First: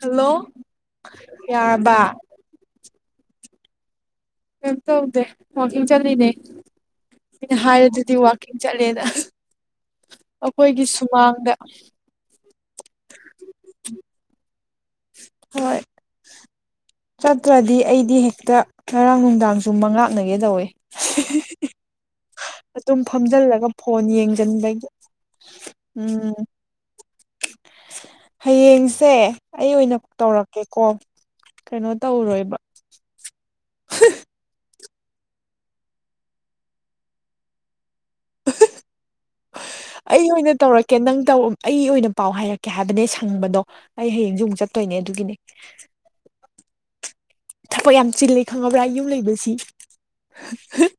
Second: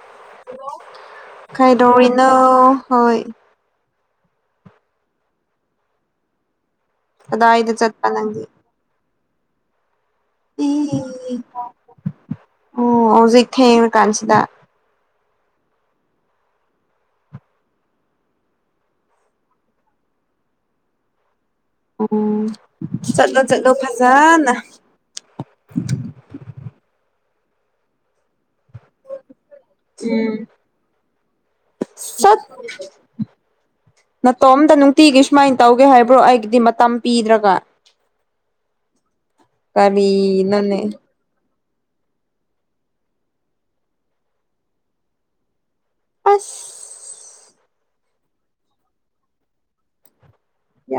hello ꯌꯥꯔꯕ ꯀꯩꯗꯧꯔꯤꯅꯣ ꯍꯣꯏ ꯀꯩꯝ ꯇꯧꯗꯦ ꯋꯥꯋꯥꯛꯀꯤꯡ ꯆꯠꯂꯤꯅꯦ ꯑꯩꯅ ꯀꯗꯥꯏꯗ ꯆꯠꯄ ꯍꯥꯏꯔꯗꯨꯗꯤ ꯅꯪꯗꯤ ꯋꯥꯥꯛꯀꯤꯡ ꯆꯠꯂꯦꯗ ꯑꯩꯈꯣꯏꯒꯤ ꯑꯦ ꯁꯨꯃꯥꯡꯗ ꯑꯣ ꯍꯧꯖꯤ ꯏꯊꯦ ꯀꯥꯟꯁꯤꯗ ꯍꯣꯏ ꯆꯠꯇ꯭ꯔꯗꯤ ꯑꯩꯗꯤ ꯍꯦꯛꯇ ꯉꯔꯥꯡ ꯅꯨꯡꯗꯥꯡꯁꯨ ꯃꯪꯂꯥꯞꯅꯒꯦ ꯇꯧꯋꯦ ꯎꯝ ꯑꯗꯨꯝ ꯆꯠꯂꯣ ꯐꯝꯖꯤꯜꯂꯒ ꯆꯠꯂꯣ ꯐꯣꯟ ꯐꯖꯅ ꯌꯦꯡꯖꯟꯕꯒꯤ ꯎꯝ ꯍꯌꯦꯡꯁꯦ ꯑꯩ ꯑꯣꯏꯅ ꯎꯝ ꯇꯧꯔꯛꯀꯦꯀꯣ ꯀꯩꯅꯣ ꯆꯠ ꯇꯧꯔꯣꯏꯕ ꯑꯇꯣꯝꯇ ꯅꯨꯡꯇꯤꯒꯤ ꯁꯨꯃꯥꯏꯅ ꯇꯧꯒꯦ ꯍꯥꯏꯕ꯭ꯔꯣ ꯑꯩꯒꯤꯗꯤ ꯃꯇꯝ ꯄꯤꯗ꯭ꯔꯒ ꯑꯩ ꯑꯣꯏꯅ ꯀꯔꯤꯅꯣꯅꯦ ꯇꯧꯔꯛꯀꯦ ꯅꯪ ꯇꯧ ꯑꯩ ꯑꯣꯏꯅ ꯄꯥꯎ ꯍꯥꯏꯔꯛꯀꯦ ꯍꯥꯏꯕꯅꯦ ꯁꯪꯕꯗꯣ ꯑꯩ ꯍꯌꯦꯡꯁꯨ ꯑꯃꯨꯛ ꯆꯠꯇꯣꯏꯅꯦ ꯑꯗꯨꯒꯤꯅꯦ ꯑꯁ ꯊꯕꯛ ꯌꯥꯝ ꯆꯤꯜꯂꯦ ꯈꯪꯉꯕ꯭ꯔꯥ ꯌꯨꯝ ꯂꯩꯕꯁꯤ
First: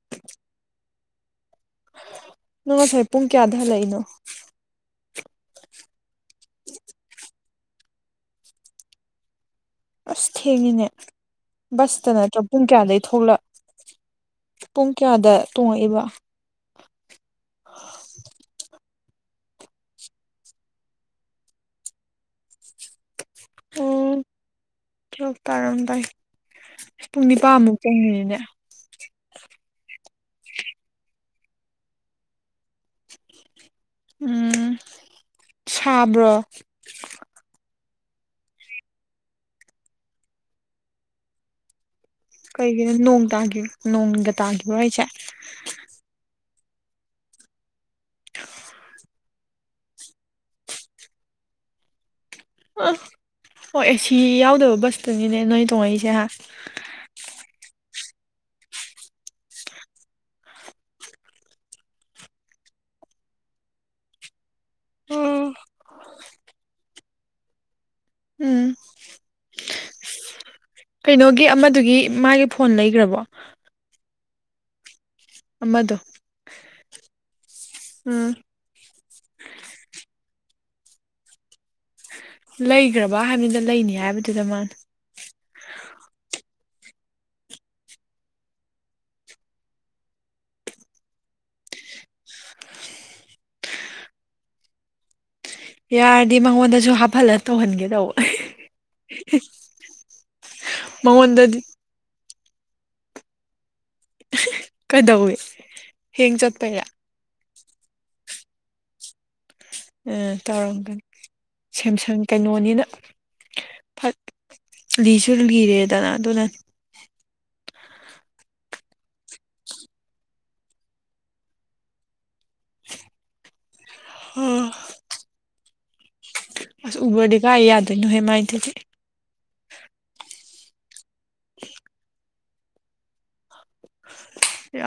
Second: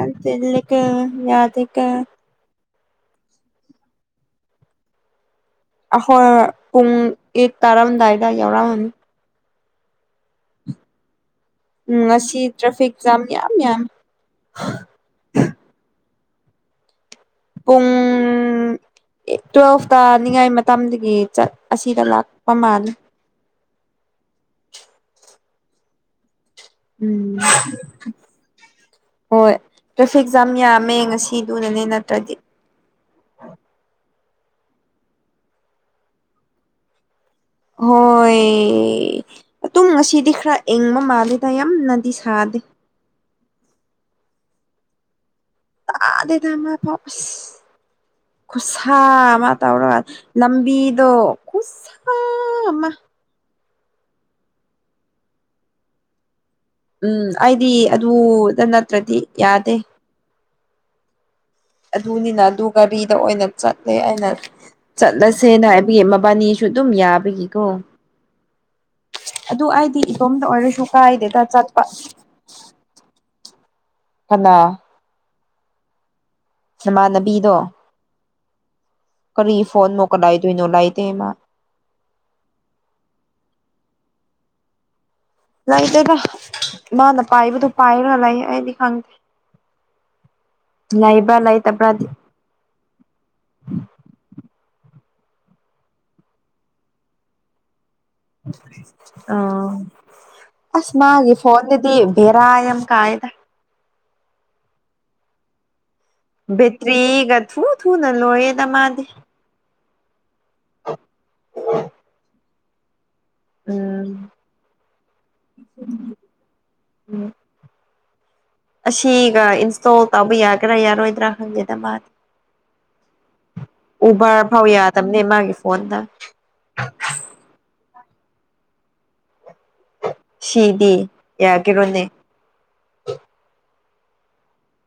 ꯌꯥꯝ ꯆꯤꯜꯂꯤꯀꯣ ꯌꯥꯗꯦꯀꯣ ꯅꯪ ꯉꯁꯥꯏ ꯄꯨꯡ ꯀꯌꯥꯗ ꯍꯜꯂꯛꯏꯅꯣ ꯑꯍꯣꯏ ꯄꯨꯡ ꯑꯩꯠ ꯇꯥꯔꯝꯗꯥꯏꯗ ꯌꯥꯎꯔꯛꯑꯃꯅꯤ ꯑꯁ ꯊꯦꯡꯉꯤꯅꯦ ꯎꯝ ꯕꯁꯇ ꯅꯠꯇ꯭ꯔ ꯉꯁꯤ ꯄꯨꯡ ꯇ꯭ꯔꯥꯐꯤꯛ ꯀꯌꯥꯗꯒꯤꯩ ꯖꯥꯝ ꯊꯣꯛꯂꯛ ꯌꯥꯝ ꯌꯥꯝ ꯄꯨꯡ ꯀꯌꯥꯗ ꯇꯣꯡꯉꯛꯏꯕ ꯄꯨꯡ ꯇꯨꯌꯦꯜꯐ ꯇꯥꯅꯤꯡꯉꯥꯏ ꯃꯇꯝꯗꯒꯤ ꯑꯁꯤꯗ ꯂꯥꯛꯄ ꯃꯥꯜꯂꯤ ꯑꯣ ꯇꯨꯌꯦꯞ ꯇꯥꯔꯛꯑꯗꯥꯏ ꯑꯁ ꯄꯨꯡ ꯎꯝ ꯅꯤꯄꯥꯥꯟꯃꯨꯛ ꯆꯪꯉꯅꯤꯅꯦ ꯍꯣꯏ ꯇ꯭ꯔꯥꯐꯤꯛ ꯖꯥꯝ ꯌꯥꯝꯃꯦ ꯉꯁꯤꯗꯨꯅꯅꯦ ꯅꯠꯇ꯭ꯔꯗꯤ ꯎꯝ ꯁꯥꯕ꯭ꯔꯣ ꯍꯣꯏ ꯑꯗꯨꯝ ꯉꯁꯤꯗꯤ ꯈꯔ ꯏꯪꯕ ꯃꯥꯜꯂꯦꯗ ꯌꯥꯝꯅꯗꯤ ꯁꯥꯗꯦ ꯀꯩꯒꯤꯅꯣ ꯅꯣꯡ ꯇꯥꯈꯤꯕ ꯅꯣꯡꯒ ꯇꯥꯈꯤꯕꯣ ꯍꯥꯏꯁꯦ ꯇꯥꯗꯦꯗ ꯑꯃꯐꯧ ꯈꯨꯠꯁꯥ ꯑꯃ ꯇꯧꯔꯒ ꯂꯝꯕꯤꯗꯣ ꯈꯨꯠꯁꯥ ꯑꯃ ꯑ ꯑꯣ ꯑꯦꯁꯤ ꯌꯥꯎꯗꯕ ꯕꯁꯇꯨꯅꯤꯅꯦ ꯅꯣꯏ ꯇꯣꯡꯉꯛꯏꯁꯦ ꯎꯝ ꯑꯩꯗꯤ ꯑꯗꯨꯗ ꯅꯠꯇ꯭ꯔꯗꯤ ꯌꯥꯗꯦ ꯑꯗꯨꯅꯤꯅ ꯑꯗꯨ ꯒꯥꯔꯤꯗ ꯑꯣꯏꯅ ꯆꯠꯂꯦ ꯑꯩꯅ ꯎꯝ ꯆꯠꯂꯁꯦꯅ ꯍꯥꯏꯕꯒꯤ ꯃꯕꯥꯅꯤꯁꯨ ꯑꯗꯨꯝ ꯌꯥꯕꯒꯤꯀꯣ ꯎꯝ ꯑꯗꯨ ꯑꯩꯗꯤ ꯏꯇꯣꯝꯇ ꯑꯣꯏꯔꯁꯤ ꯀꯩꯅꯣꯒꯤ ꯑꯃꯗꯨꯒꯤ ꯃꯥꯒꯤ ꯐꯣꯟ ꯂꯩꯈ꯭ꯔꯕꯣ ꯐꯅ ꯑꯃꯗꯣ ꯅꯃꯥꯟꯅꯕꯤꯗꯣ ꯎꯝ ꯀꯔꯤ ꯐꯣꯟꯅꯣ ꯀꯗꯥꯥꯏꯗꯩꯅꯣ ꯂꯩꯗꯦ ꯃꯥ ꯂꯩꯒ꯭ꯔꯕ ꯍꯥꯏꯕꯅꯤꯗ ꯂꯩꯅꯤ ꯍꯥꯏꯕꯗꯨꯗ ꯃꯥꯅ ꯂꯩꯗꯦꯗ ꯃꯥꯅ ꯄꯥꯏꯕꯗꯣ ꯄꯥꯏꯔꯥ ꯂꯩ ꯑꯩꯗꯤ ꯈꯪꯗꯦ ꯂꯩꯕ꯭ꯔ ꯂꯩꯇꯕ꯭ꯔꯗꯤ ꯌꯥꯔꯗꯤ ꯃꯉꯣꯟꯗꯁꯨ ꯍꯥꯞꯍꯜꯂ ꯇꯧꯍꯟꯒꯦ ꯇꯧꯕ ꯑꯣ ꯑꯁ ꯃꯥꯒꯤ ꯃꯉꯣꯟꯗꯗꯤ ꯐꯣꯟꯗꯨꯗꯤ ꯕꯦꯔꯥ ꯌꯥꯝ ꯀꯥꯏꯗ ꯀꯗꯧꯋꯤ ꯕꯦꯇ꯭ꯔꯤꯒ ꯊꯨ ꯊꯨ ꯅ ꯂꯣꯢꯌꯦꯗ ꯃꯥꯗꯤ ꯑꯥ ꯇꯧꯔꯝꯒꯅꯤ ꯁꯦꯝꯁꯪ ꯀꯩꯅꯣꯅꯤꯅ ꯎꯝ ꯐꯠ ꯂꯤꯁꯨ ꯂꯤꯔꯦꯗꯅ ꯑꯗꯨꯅꯅꯤ ꯎꯝ ꯑꯁꯤꯒ ꯏꯟꯁꯇꯣꯜ ꯇꯧꯕ ꯌꯥꯒꯦꯔꯥ ꯌꯥꯔꯣꯏꯗ꯭ꯔꯥ ꯈꯪꯗꯦꯗ ꯃꯥꯗꯤ [inaudible] ꯎꯕꯔ ꯐꯥꯎ ꯌꯥꯗꯕꯅꯦ ꯃꯥꯒꯤ ꯐꯣꯟꯗ ꯑꯁ ꯎꯕꯔꯗꯤ ꯀꯥꯏ ꯌꯥꯗꯣꯏꯅꯣꯍꯦ ꯃꯥꯢꯗꯨꯗꯤ ꯁꯤꯗꯤ ꯌꯒꯤꯔꯣꯢꯅꯦ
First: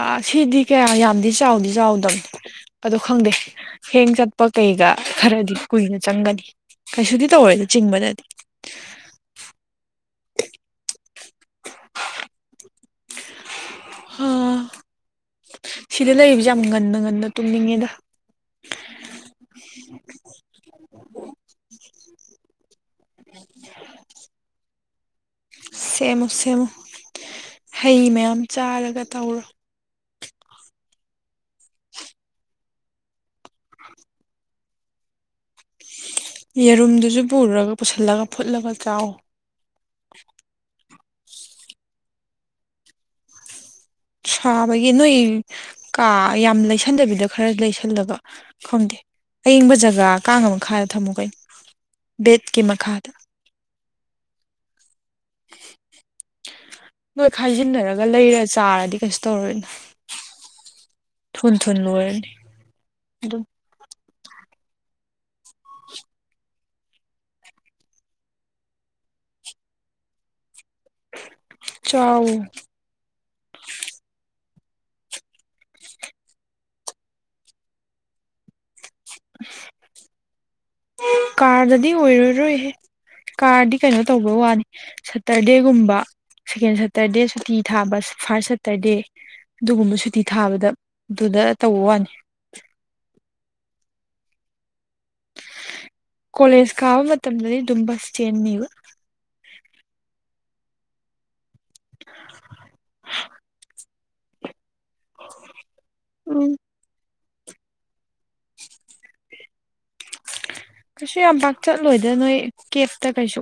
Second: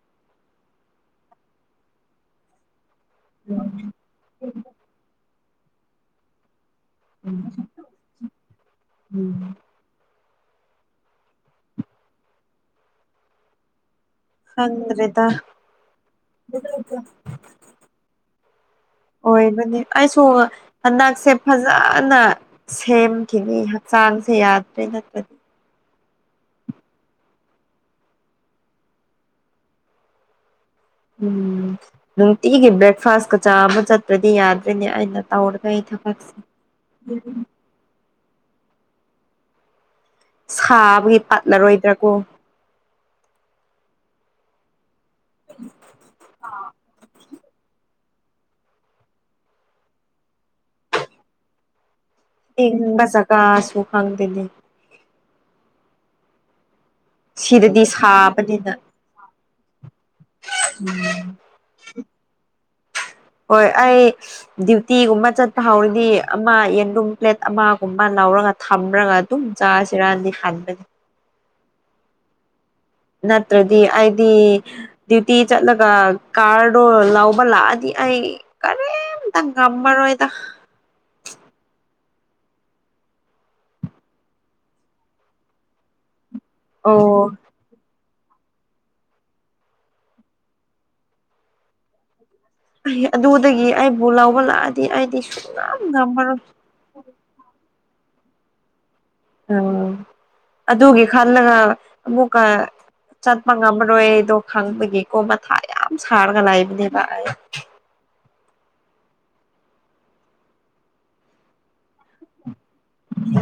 ꯑꯥ ꯁꯤꯗꯤ ꯀꯌꯥ ꯌꯥꯝꯗꯤ ꯆꯥꯎꯗꯤ ꯆꯥꯎꯗꯝꯅꯤ ꯑꯗꯣ ꯈꯪꯗꯦ [inaudible] ꯍꯦꯡ ꯆꯠꯄ ꯀꯩꯒ ꯈꯔꯗꯤ ꯀꯨꯏꯅ ꯆꯪꯒꯅꯤ ꯀꯩꯁꯨꯗꯤ ꯇꯧꯔꯣꯏꯗ ꯆꯤꯡꯕꯗꯗꯤ [inaudible] ꯑꯥ ꯈꯪꯗ꯭ꯔꯦꯗ ꯁꯤꯗ ꯂꯩꯕꯁꯦ ꯌꯥꯝ ꯉꯟꯅ ꯉꯟꯅ ꯇꯨꯝꯅꯤꯡꯉꯦꯗ ꯑꯣꯏꯕꯅꯤ ꯑꯩꯁꯨ ꯍꯟꯗꯛꯁꯦ ꯐꯖꯅ ꯁꯦꯝꯈꯤꯅꯤ ꯍꯛꯆꯥꯡꯁꯦ ꯌꯥꯗ꯭ꯔꯦ ꯅꯠꯇꯗꯤ ꯁꯦꯝꯃꯨ ꯁꯦꯝꯃꯨ ꯍꯩ ꯃꯌꯥꯝ ꯆꯥꯔꯒ ꯇꯧꯔꯣ ꯎꯝ ꯅꯨꯡꯇꯤꯒꯤ ꯕ꯭ꯔꯦꯛꯐꯥꯁꯀ ꯆꯥꯕ ꯆꯠꯇ꯭ꯔꯗꯤ ꯌꯥꯗ꯭ꯔꯦꯅꯦ ꯑꯩꯅ ꯇꯧꯔꯤꯉꯩꯗꯣ ꯌꯦꯔꯨꯝꯗꯨꯁꯨ ꯄꯨꯔꯒ ꯄꯨꯁꯤꯜꯂꯒ ꯐꯨꯠꯂꯒ ꯆꯥꯎ ꯁꯥꯕꯒꯤ ꯄꯠꯂꯔꯣꯏꯗ꯭ꯔꯥ ꯀꯣ ꯁꯥꯕꯒꯤ ꯅꯣꯏ ꯀꯥ ꯌꯥꯝ ꯂꯩꯁꯟꯗꯕꯤꯗ ꯈꯔ ꯂꯩꯁꯜꯂꯒ ꯈꯪꯗꯦ ꯑꯌꯤꯡꯕ ꯖꯒꯥ ꯀꯥꯡ ꯃꯈꯥꯗ ꯊꯝꯃꯨ ꯀꯩꯅꯣ ꯕꯦꯠꯀꯤ ꯢꯡꯕ ꯃꯈꯥꯗ ꯖꯒꯥ ꯁꯨ ꯈꯪꯗꯦꯅꯦ ꯅꯣꯏ ꯁꯤꯗꯗꯤ ꯈꯥꯏꯖꯤꯟꯅꯔꯒ ꯂꯩꯔ ꯁꯥꯕꯅꯤꯅ ꯆꯥꯔꯗꯤ ꯀꯩꯁꯨ ꯇꯧꯔꯣꯏ ꯊꯨꯟ ꯊꯨꯟ ꯂꯣꯏꯔꯅꯤ ꯑꯗꯨꯝ ꯍꯣꯏ ꯑꯩ ꯗ꯭ꯌꯨꯇꯤꯒꯨꯝꯕ ꯆꯠꯄ ꯍꯧꯔꯗꯤ ꯑꯃ ꯌꯦꯟꯗꯨꯝ ꯄ꯭ꯂꯦꯠ ꯑꯃꯒꯨꯝꯕ ꯂꯧꯔꯒ ꯊꯝꯔꯒ ꯑꯗꯨꯝ ꯆꯥꯁꯤꯔꯅꯗꯤ ꯈꯟꯕꯅꯤ ꯆꯥꯎ ꯅꯠꯇ꯭ꯔꯗꯤ ꯑꯩꯗꯤ ꯗ꯭ꯌꯨꯇꯤ ꯆꯠꯂꯒ ꯀꯥꯔꯗꯣ ꯂꯧꯕ ꯂꯥꯛꯑꯗꯤ ꯑꯩ ꯀꯔꯤꯝꯇ ꯉꯝꯃꯔꯣꯏꯗ ꯀꯥꯔꯗꯗꯤ ꯑꯣꯏꯔꯔꯣꯏꯍꯦ ꯀꯥꯔꯗꯤ ꯀꯩꯅꯣ ꯇꯧꯕ ꯋꯥꯅꯤ ꯁꯇꯔꯗꯦꯒꯨꯝꯕ ꯁꯦꯀꯦꯟꯗ ꯁꯇꯔꯗꯦ ꯑꯣ ꯁꯨꯇꯤ ꯊꯥꯕ ꯐꯥꯔꯁ ꯁꯠ ꯇꯔꯗꯦ ꯑꯗꯨꯒꯨꯝꯕ ꯁꯨꯇꯤ ꯊꯥꯕꯗ ꯑꯗꯨꯗ ꯇꯧꯕ ꯋꯥꯅꯤ ꯑꯩ ꯑꯗꯨꯗꯒꯤ ꯑꯩꯕꯨ ꯂꯧꯕ ꯂꯥꯛꯑꯗꯤ ꯑꯩꯗꯤ ꯌꯥꯝ ꯉꯝꯃꯔꯣꯢ ꯀꯣꯂꯦꯖ ꯀꯕ ꯃꯇꯝꯗꯗꯤ ꯗꯨꯝꯕ ꯁꯦꯟꯅꯤꯕ ꯑꫭ ꯑꯗꯨꯒꯤ ꯈꯜꯂꯒ ꯑꯃꯨꯛꯀ ꯆꯠꯄ ꯉꯝꯃꯔꯣꯏꯗꯣ ꯈꯪꯕꯒꯤ ꯀꯣ ꯃꯊꯥ ꯌꯥꯝ ꯁꯥꯔꯒ ꯎꯝ ꯂꯥꯏꯕꯅꯦꯕ ꯀꯩꯁꯨ ꯌꯥꯝ ꯄꯥꯛ ꯆꯠꯂꯣꯏꯗ ꯅꯣꯏ ꯀꯦꯞꯇ ꯀꯩꯁꯨ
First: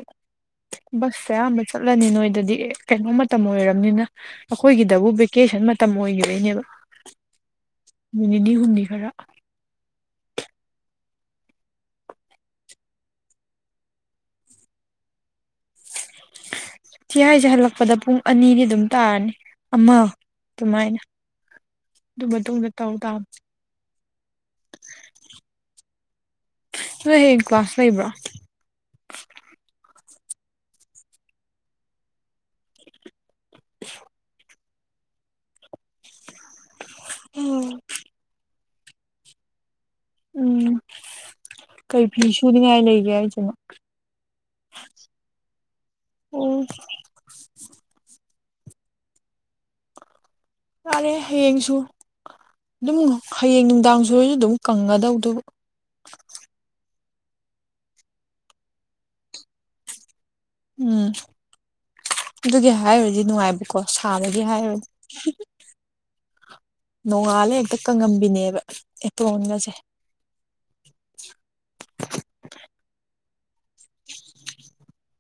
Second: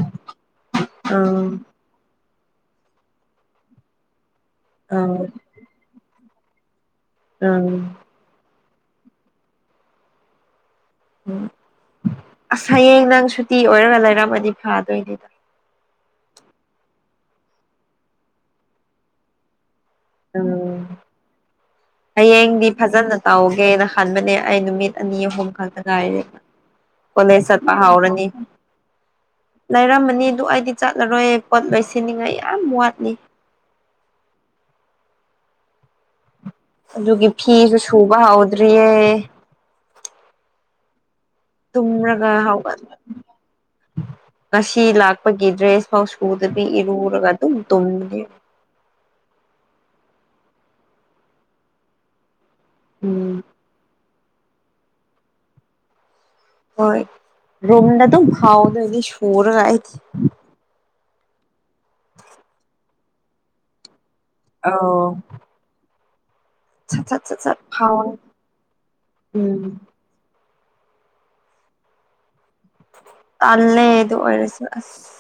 ꯕꯁꯇ ꯑꯪ ꯑꯌꯥꯝꯕ ꯆꯠ ꯆꯠꯂꯅꯤ ꯅꯣꯏꯗꯗꯤ ꯀꯩꯅꯣ ꯃꯇꯝ ꯂꫭꯏꯔꯕꯅꯤꯅ ꯑꯩꯈꯣꯏꯒꯤꯗꯕꯨ ꯑꯪ ꯚꯦꯀꯦꯁꯟ ꯃꯇꯝ ꯑꯣꯏꯈꯤꯕꯩꯅꯦꯕ ꯎꯝ ꯅꯨꯃꯤꯠ ꯅꯤꯅꯤ ꯍꯨꯝꯅꯤ ꯈꯔ ꯎꯝ ꯑꯁ ꯍꯌꯦꯡ ꯅꯪ ꯁꯨꯇꯤ ꯑꯣꯏꯔꯒ ꯂꯩꯔꯝꯃꯗꯤ ꯐꯗꯣꯏꯅꯤꯗ ꯁꯤ ꯍꯥꯏꯁꯦ ꯍꯜꯂꯛꯄꯗ ꯄꯨꯡ ꯑꯅꯤꯗꯤ ꯑꯗꯨꯝ ꯇꯥꯔꯅꯤ ꯑꯃ ꯎꯝ ꯑꯗꯨꯃꯥꯏꯅ ꯑꯗꯨ ꯃꯇꯨꯡꯗ ꯍꯌꯦꯡꯗꯤ ꯇꯧ ꯐꯖꯅ ꯇꯥꯕꯅꯤ ꯇꯥꯎ ꯒ‌ꯦꯅ ꯈꯟꯕꯅꯦ ꯑꯩ ꯅꯨꯃꯤꯠ ꯑꯅꯤ ꯑꯍꯨꯝ ꯈꯛꯇ ꯉꯥꯏꯔꯦ ꯅꯣꯏ ꯍꯌꯦꯡ ꯀꫭꯂꯦꯁ ꯆꯠꯄꯥ ꯀ꯭ꯂꯥꯁ ꯂꯩꯕ꯭ꯔꯣ ꯍꯥꯥꯎꯔꯅꯤ ꯂꯩꯔꯝꯃꯅꯤ ꯑꯗꯨ ꯑꯩꯗꯤ ꯆꯠꯂꯔꯣꯏ ꯄꯣꯠ ꯂꯣꯏꯁꯤꯟꯅꯤꯡꯉꯥꯏ ꯌꯥꯝ ꯋꯥꯠꯂꯤ [inaudible] ꯑꯗꯨꯒꯤ ꯐꯤꯁꯨ ꯁꯨꯕ ꯍꯧꯎꯗ꯭ꯔꯤꯌꯦ ꯎꯝ ꯀꯩ ꯐꯤ ꯇꯨꯝꯔꯒ ꯍꯧꯒꯠ ꯁꯨꯅꯤꯡꯉꯥꯏ ꯂꯩꯒꯦ ꯍꯥꯏꯁꯤꯅ ꯉꯁꯤ ꯂꯥꯛꯄꯒꯤ ꯗ꯭ꯔꯦꯁ ꯐꯥꯎ ꯑꯣ ꯁꯨꯗꯕꯤ ꯏꯔꯨꯔꯒ ꯑꯗꯨꯝ ꯇꯨꯝꯕꯅ‌ꯦ ꯌꯥꯔꯦ ꯍꯌꯦꯡꯁꯨ ꯑꯗꯨꯝ ꯎꯝ ꯍꯌꯦꯡ ꯅꯨꯡꯗꯥꯡ ꯁꯔꯁꯨ ꯑꯗꯨꯝ ꯀꯪꯒꯗꯧꯗꯕꯨ ꯍꯣꯏ ꯔꯣꯝꯗ ꯑꯗꯨꯝ ꯐꯥꯎꯥꯗꯣꯏꯗꯤ [unintelligible] [unintelligible] ꯁꯨꯔꯒꯥꯏꯗꯤ ꯎꯝ ꯑꯗꯨꯒꯤ ꯍꯥꯏꯔꯨꯔꯗꯤ ꯅꯨꯡꯉꯥꯏꯕ ꯀꯣ ꯁꯥꯕꯒꯤ ꯍꯥꯏꯔꯨꯔꯗꯤ ꯑꯧ ꯁꯠ ꯁꯠ ꯁꯠ ꯅꯣꯡꯉꯥꯜꯂꯦ ꯁꯠ ꯍꯦꯛꯇ ꯐꯥꯎꯔꯦ ꯀꯪꯉꯝꯕꯤꯅꯦꯕ ꯎꯝ ꯑꯦꯄꯔꫭꯟꯒꯁꯦ ꯇꯜꯂꯦ ꯑꯗꯨ ꯑꯣꯏꯔꯁꯨ ꯑꯁ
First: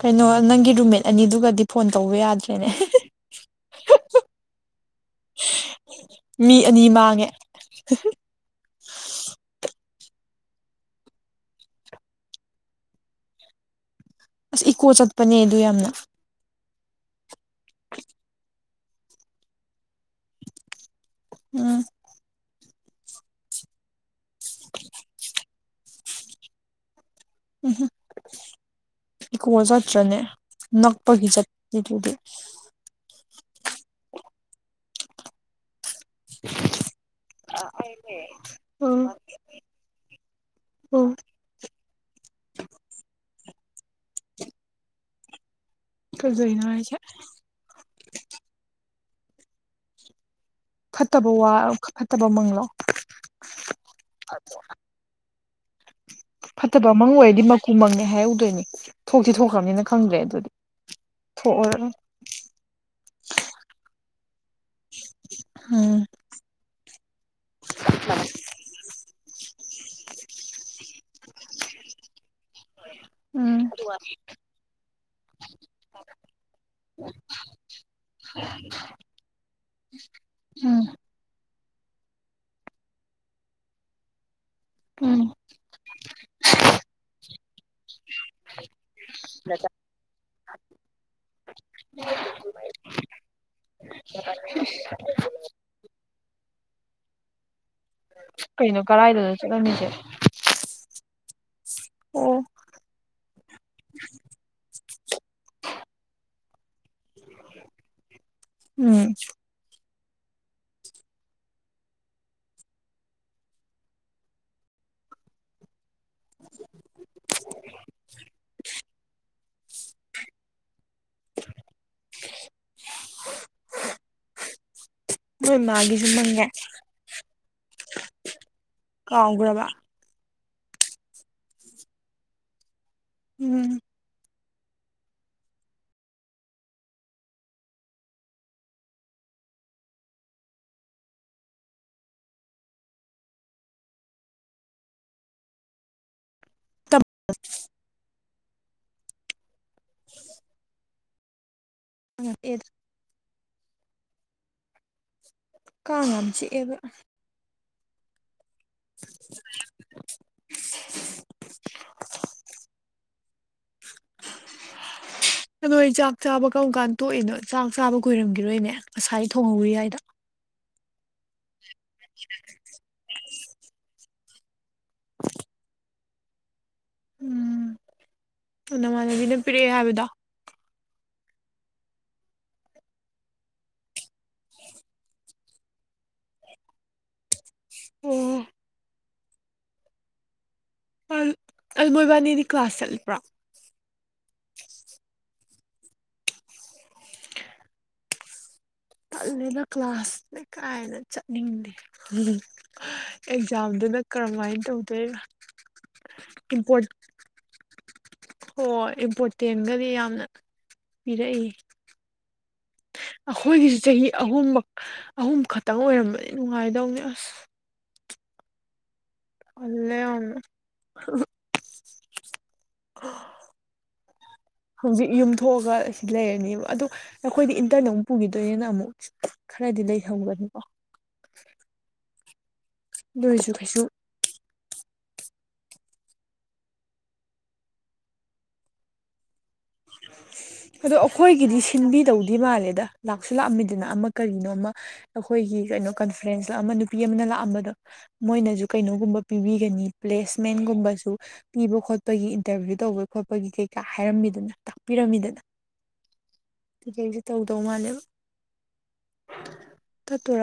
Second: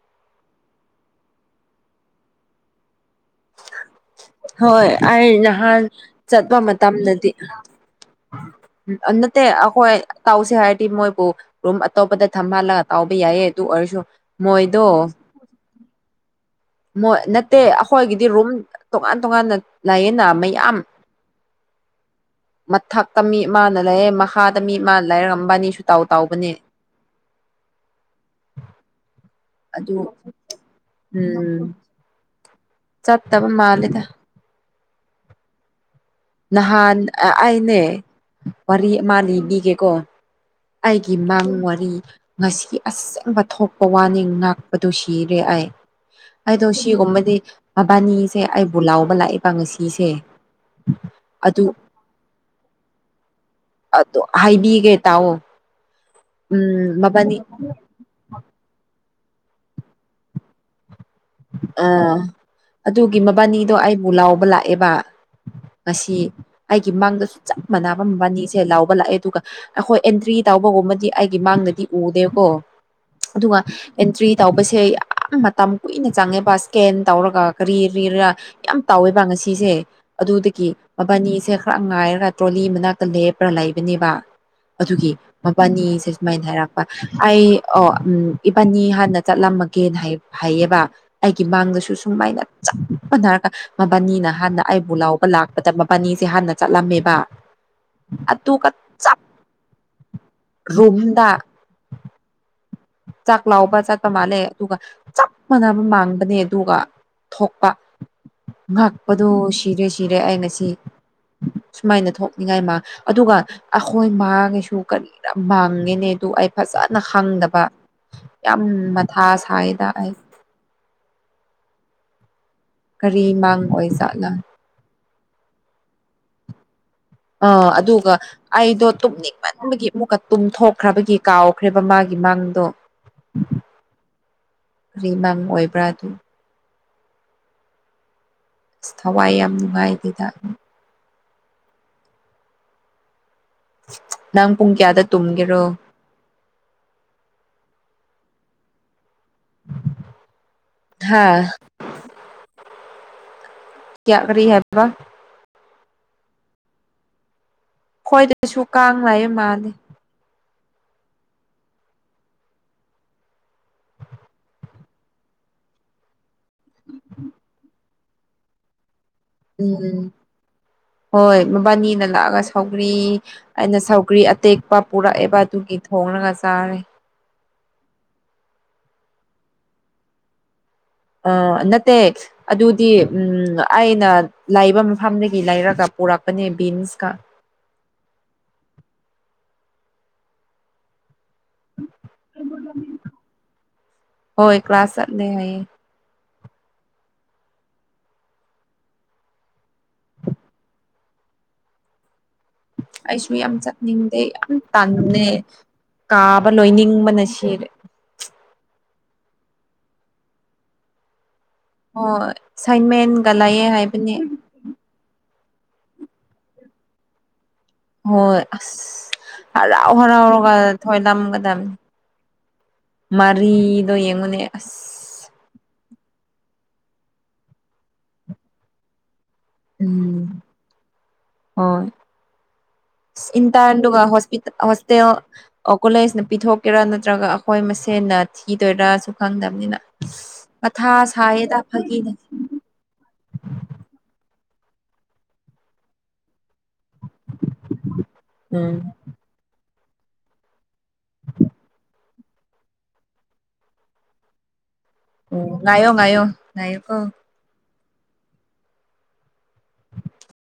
ꯀꯩꯅꯣ ꯅꯪꯒꯤ ꯔꯨꯝꯃꯦꯠ ꯑꯅꯤꯗꯨꯒꯗꯤ ꯐꯣꯟ ꯇꯧꯕ ꯌꯥꯗ꯭ꯔꯦꯅꯦ ꯍꯣꯏ ꯑꯩ ꯅꯍꯥꯟ ꯆꯠꯄ ꯃꯤ ꯑꯅꯤ ꯃꯥꯡꯉꯦ ꯃꯇꯝꯗꯗꯤ ꯅꯠꯇꯦ ꯑꯩꯈꯣꯏ ꯇꯥꯎꯁꯦ ꯍꯥꯏꯔꯗꯤ ꯃꯣꯏꯕꯨ ꯔꯨꯝ ꯑꯇꯣꯞꯄꯗ ꯊꯝꯍꯜꯂꯒ ꯇꯥꯎꯕ ꯌꯥꯏꯌꯦ ꯑꯗꯨ ꯑꯣꯏꯔꯁꯨ ꯑꯁ ꯃꯣꯏꯗꯣ ꯏꯀꯣ ꯆꯠꯄꯅꯦ ꯑꯗꯨ ꯌꯥꯝꯅ ꯃꯣꯏ ꯅꯠꯇꯦ ꯑꯩꯈꯣꯏꯒꯤꯗꯤ ꯔꯨꯝ ꯇꯣꯉꯥꯟ ꯇꯣꯉꯥꯟꯅ ꯂꯩꯌꯦꯅ ꯃꯌꯥꯝ ꯎꯝ ꯃꯊꯛꯇ ꯃꯤ ꯃꯥ ꯂꯩꯔꯦ ꯃꯈꯥꯗ ꯃꯤ ꯃꯥꯅ ꯂꯩꯔꯒ ꯛꯝꯕꯅꯤꯁꯨ [unintelligible] ꯇꯥꯎ ꯇꯥꯎꯕꯅꯦ ꯎꯝꯍꯝ ꯏꯀꯣ ꯑꯗꯨ ꯆꯠꯇ꯭ꯔꯅꯦ ꯅꯛꯄꯒꯤ ꯎꯝ ꯆꯠꯤꯗꯨꯗꯤ ꯆꯠꯇꯕ ꯃꯥꯜꯂꯦꯗ ꯅꯍꯥꯟ ꯑꯩꯅꯦ ꯋꯥꯔꯤ ꯎꯝ ꯑꯃ ꯂꯤꯕꯤꯒꯦꯀꯣ ꯑꯩꯒꯤ ꯎꯝ ꯃꯥꯡ ꯋꯥꯔꯤ ꯉꯁꯤꯒꯤ ꯑꯆ‌ꯦꯡꯕ ꯊꯣꯛꯄ ꯋꯥꯅꯤ ꯉꯥꯛꯄꯗꯨ ꯁꯤꯔꯦ ꯑꯩ ꯀꯩꯗꯩꯅꯣ ꯑꯩꯗꯣ ꯍꯥꯏꯁꯦ ꯁꯤꯒꯨꯝꯕꯗꯤ ꯃꯕꯥꯅꯤꯁꯦ ꯑꯩꯕꯨ ꯂꯥꯎꯕ ꯂꯥꯛꯑ‌ꯦꯕ ꯉꯁꯤꯁꯦ ꯐꯠꯇꯕ ꯑꯗꯨ ꯋꯥꯔꫭ ꯐꯠꯇꯕ ꯃꯪꯪꯂꯣ ꯑꯗꯣ ꯍꯥꯏꯕꯤꯒꯦ ꯇꯥꯎꯑꯣ ꯐꯠꯇꯕ ꯎꯝ ꯃꯪ ꯃꯕꯥꯅꯤ ꯑꯣꯏꯔꯗꯤ ꯃꯀꯨ ꯃꯪꯅꯦ ꯍꯥꯏꯍꯧꯗꯣꯏꯅꯤ ꯊꯣꯛꯇꯤ ꯊꯣꯛꯈ꯭ꯔꯕꯅꯤꯅ ꯈꯪꯗ꯭ꯔꯦ ꯑꯗꯨꯗꯤ ꯊꯣꯛꯑꯔꯣꯏ ꯑꯥ ꯑꯗꯨꯒꯤ ꯃꯕꯥꯅꯤꯗꯣ ꯑꯩꯕꯨ ꯂꯥꯎꯕ ꯂꯥꯛꯑꯦꯕ ꯎꯝ ꯉꯁꯤ ꯑꯩꯒꯤ ꯃꯥꯡꯗꯁꯨ ꯆꯞ ꯃꯥꯟꯅꯕ ꯃꯕꯅꯤꯁ‌ꯦ ꯁꯦ ꯂꯥꯎꯕ ꯂꯥꯛꯑꯦ ꯑꯗꯨꯒ ꯑꯩꯈꯣꯏ ꯑꯦꯟꯇ꯭ꯔꯤ ꯇꯥꯎꯕꯒꯨꯝꯕꯗꯤ ꯑꯩꯒꯤ ꯃꯥꯡꯗꯗꯤ ꯎꯗꯦꯀꯣ ꯑꯗꯨꯒ ꯎꯝ ꯑꯦꯟꯇ꯭ꯔꯤ ꯇꯧꯕꯁꯦ ꯌꯥꯝ.. ꯃꯇꯝ ꯀꯨꯏꯅ ꯆꯪꯉꯦꯕ ꯏꯁꯀꯦꯟ ꯇꯧꯔꯒ ꯀꯔꯤ ꯀꯔꯤꯔ ꯌꯥꯝ ꯇꯧꯋꯦꯕ ꯉꯁꯤꯁꯦ ꯑꯗꯨꯗꯒꯤ ꯃꯕꯥꯅꯤꯁꯦ ꯈꯔ ꯉꯥꯏꯔꯒ ꯇ꯭ꯔꯣꯂꯤ ꯃꯅꯥꯛꯇ ꯂꯦꯞꯄ꯭ꯔ ꯂꯩꯕꯅꯦꯕ ꯑꯗꯨꯒꯤ ꯎꯝ ꯑꯝ ꯏꯕꯥꯅꯤꯁꯦ ꯁꯨꯃꯥꯏꯅ ꯍꯥꯏꯔꯛꯄ ꯑꯩ ꯑꯣ ꯎꯝ ꯏꯕꯥꯅꯤ ꯍꯥꯟꯅ ꯆꯠꯂꯝꯃꯒꯦꯅ ꯍꯥꯏ ꯍꯩꯌꯦꯕ ꯑꯩꯒꯤ ꯃꯥꯡꯗꯁꯨ ꯁꯨꯃꯥꯏꯅ ꯆꯞ ꯃꯥꯟꯅꯔꯒ ꯃꯕꯥꯅꯤꯅ ꯍꯥꯟꯅ ꯑꯩꯕꯨ ꯂꯥꯎꯕ ꯂꯥꯛꯄꯗ ꯃꯕꯥꯅꯤꯁꯦ ꯍꯥꯟꯅ ꯆꯠꯂꯝꯃꯦꯕ ꯑꯗꯨꯒ ꯀꯩꯅꯣ ꯆꯞ ꯀꯔꯥꯏꯗꯅꯣ ꯆꯠꯂꯝꯃꯤꯖꯦ ꯔꯨꯝꯗ ꯑꯣ ꯆꯥꯛ ꯂꯥꯎꯕ ꯆꯠꯄ ꯃꯥꯜꯂꯦ ꯑꯗꯨꯒ ꯆꯞ ꯃꯥꯟꯅꯕ ꯃꯥꯡꯕꯅꯦ ꯑꯗꯨꯒ ꯊꯣꯛꯄ ꯎꯝ ꯉꯥꯛꯄꯗꯨ ꯁꯤꯔꯦ ꯁꯤꯔꯦ ꯑꯩ ꯉꯁꯤ ꯁꯨꯃꯥꯏꯅ ꯊꯣꯛꯅꯤꯡꯉꯥꯏ ꯃꯥ ꯑꯗꯨꯒ ꯑꯩꯈꯣꯏ ꯃꯥꯒꯤꯁꯨ ꯀꯔꯤꯅ ꯃꯥꯡꯉꯦꯅꯦ ꯑꯗꯨ ꯑꯩ ꯐꯖꯅ ꯈꯪꯗꯕ [unintelligible] ꯌꯥꯝ ꯃꯊꯥ ꯁꯥꯏꯌꯦꯗ ꯑꯩ [unintelligible] ꯀꯔꯤ ꯃꯥꯡꯕ ꯑꯣꯏ ꯖꯥꯠꯅꯣ ꯅꯣꯢ ꯃꯥꯒꯤꯖꯨ ꯃꯪꯉꯦ ꯑ ꯑꯗꯨꯒ ꯑꯩꯗꯣ ꯇꯨꯝꯅꯤꯡ ꯀꯥꯎꯈ꯭ꯔꯕ ꯃꯟꯕꯒꯤ ꯑꯃꯨꯛꯀ ꯇꯨꯝꯊꯣꯛꯈ꯭ꯔꯕꯒꯤ ꯀꯥꯎꯈ꯭ꯔꯦꯕ ꯃꯥꯒꯤ ꯃꯥꯡꯗꯣ ꯎꯝ ꯔꯤꯃꯥꯡ ꯑꯣꯏꯕ꯭ꯔꯥ ꯑꯗꯨ ꯑꯁ ꯊꯋꯥꯏ ꯌꯥꯝ ꯅꯨꯡꯉꯥꯏꯇꯦꯗ ꯅꯪ ꯄꯨꯡ ꯀꯌꯥꯗ ꯇꯨꯝꯒꯦꯔꯣ [unintelligible] [unintelligible] ꯍꯥꯥ ꯎꯝ ꯑꯦ ꯀꯌꯥ ꯀꯔꯤ ꯍꯥꯏꯕ꯭ꯔ ꯀꯥꯡ ꯌꯥꯝ ꯆꯤꯛꯑꯦꯗ ꯈꯣꯏꯗꯁꯨ ꯀꯥꯡ ꯂꯩꯌꯦ ꯃꯥꯜꯂꯤ [unintelligible] ꯅ ꯅꯣꯏ ꯆꯥꯛ ꯆꯥꯕ ꯀꯔꯝ ꯀꯥꯟ ꯇꯣꯛꯏꯅꯣ ꯆꯥꯛ ꯆꯥꯕ ꯀꯣꯏꯔꯝꯈꯤꯔꯣꯏꯅꯦ ꯉꯁꯥꯏ ꯊꯣꯡꯒꯔꯤ ꯌꯥꯏꯗ ꯎꯝ ꯍꯣꯏ ꯃꯕꯥꯅꯤꯅ ꯂꯥꯛꯑꯒ ꯁꯧꯒ꯭ꯔꯤ ꯑꯩꯅ ꯁꯧꯒ꯭ꯔꯤ ꯑꯇꯦꯛꯄ ꯄꯨꯔꯛꯑꯦꯕ ꯑꯗꯨꯒꯤ ꯊꯣꯡꯉꯒ ꯆꯥꯔꯦ ꯎꯝ ꯅꯃꯥꯟꯅꯕꯤꯅ ꯄꯤꯔꯛꯑꯦ ꯍꯥꯏꯕꯗꯣ ꯑ ꯅꯠꯇꯦ ꯑꯗꯨꯗꯤ ꯑꯩꯅ ꯂꯩꯕ ꯃꯐꯝꯗꯒꯤ ꯂꯩꯔꯒ ꯄꯨꯔꯛꯄꯅꯦ ꯕꯤꯟꯁꯀ ꯑꯣ ꯑꯜ ꯃꯣꯏꯕꯥꯅꯤꯗꯤ ꯀ꯭ꯂꯥꯁ ꯆꯠꯂꯕ꯭ꯔꯣ ꯍꯣꯏ ꯀ꯭ꯂꯥꯁ ꯆꯠꯂꯤꯅꯦ ꯍꯥꯢꯌꯦ ꯇꯜꯂꯦꯗ ꯀ꯭ꯂꯥꯁ ꯂꯩ ꯀꯥꯏꯗ ꯆꯠꯅꯤꯡꯗꯦ ꯑꯩꯁꯨ ꯌꯥꯝ ꯑꯦꯛꯖꯥꯝꯗꯨꯅ ꯆꯠꯅꯤꯡꯗꯦ ꯌꯥꯝ ꯀꯔꯝꯍꯥꯏꯅ ꯇꯧꯗꯣꯏꯕ ꯇꯥꯅꯤꯗꯦ ꯀꯥꯕ ꯂꯣꯏꯅꯤꯡꯕꯅ ꯁꯤꯔꯦ ꯍꯣꯏ ꯏꯝꯄꯣꯔꯇꯦꯟꯒꯗꯤ ꯌꯥꯝꯅ ꯄꯤꯔꯛꯏ ꯍꯣꯏ ꯑꯁꯥꯏꯃꯦꯟꯒ ꯂꯩꯌꯦ ꯑꯩꯈꯣꯏꯒꯤꯁꯨ ꯆꯍꯤ ꯍꯥꯏꯕꯅꯤ ꯑꯍꯨꯝꯃꯛ ꯑꯍꯨꯝ ꯈꯛꯇꯪ ꯑꯣꯏꯔꯝꯕꯗꯤ ꯅꯨꯡꯉꯥꯏꯗꯧꯅꯤ ꯑꯁ ꯍꯣꯏ ꯑꯁ ꯍꯔꯥꯎ ꯇꯜꯂꯦ ꯌꯥꯝꯅ ꯍꯔꯥꯎꯔꯒ ꯊꯣꯏꯅꯝꯒꯗꯝꯅꯤ ꯃꯔꯤꯗꯣ ꯌꯦꯡꯉꯨꯅꯦ ꯑꯁ ꯌꯨꯝꯊꯣꯛꯑꯒ ꯁꯤ ꯂꯩꯔꯅꯦꯕ ꯑꯗꯣ ꯅꯈꯣꯏꯗꯤ ꯏꯟꯇꯔꯅ ꯑꯃꯨꯛ ꯄꯨꯒꯤꯗꯣꯏꯅꯤꯅ ꯑꯃꯨꯛ ꯈꯔꯗꯤ ꯎꯝ ꯂꯩꯍꯧꯒꯅꯤꯀꯣ ꯍꯣꯏ ꯑꯗꯨ ꯑꯣꯏꯔꯁꯨ ꯀꯩꯁꯨ ꯏꯟꯇꯔꯟꯗꯨꯒ ꯍꯣꯁꯄꯤ ꯍꯣꯁꯇꯦꯜ ꯑꯣ ꯀꯣꯂꯦꯖꯅ ꯄꯤꯊꯣꯛꯀꯦꯔꯥ ꯅꯠꯇ꯭ꯔꯒ ꯑꯩꯈꯣꯏ ꯃꯁꯦꯟꯅ ꯊꯤꯗꯣꯏꯔꯥꯁꯨ ꯈꯪꯗꯝꯅꯤꯅ ꯑꯗꯣ ꯑꯩꯈꯣꯏꯒꯤꯗꯤ ꯁꯤꯟꯕꯤꯗꯧꯗꯤ ꯃꯥꯜꯂꯦꯗ ꯂꯥꯛꯁꯨ ꯂꯥꯛꯑꯝꯃꯤꯗꯅ ꯑꯃ ꯀꯔꯤꯅꯣꯃ ꯑꯩꯈꯣꯏꯒꯤ ꯀꯩꯅꯣ ꯀꯟꯐ꯭ꯔꯦꯟꯁꯂ ꯂꯥꯛꯑꯝꯕ ꯅꯨꯄꯤ ꯑꯃꯅ ꯂꯥꯛꯑꯝꯕꯗ ꯃꯣꯏꯅꯁꯨ ꯎꯝ ꯀꯩꯅꯣꯒꯨꯝꯕ ꯄꯤꯕꯤꯒꯅꯤ ꯄꯂꯦꯁꯃꯦꯟꯒꯨꯝꯕꯁꯨ ꯄꯤꯕ ꯈꯣꯠꯄꯒꯤ ꯏꯟꯇꯔꯚꯤꯌꯨ ꯇꯧꯕꯩ ꯈꯣꯠꯄꯒꯤ ꯀꯩꯀꯥ ꯍꯥꯏꯔꯝꯃꯤꯗꯅ ꯇꯥꯛꯄꯤꯔꯝꯃꯤꯗꯅ ꯎꯝ ꯉꯥꯏꯌꯣ ꯉꯥꯏꯌꯣ ꯉꯥꯏꯌꯣꯀꯣ ꯀꯩꯀꯩꯁꯨ ꯇꯧꯗꯧ ꯃꯥꯜꯂꯦꯕ ꯇꯠꯇꯣꯔꯥ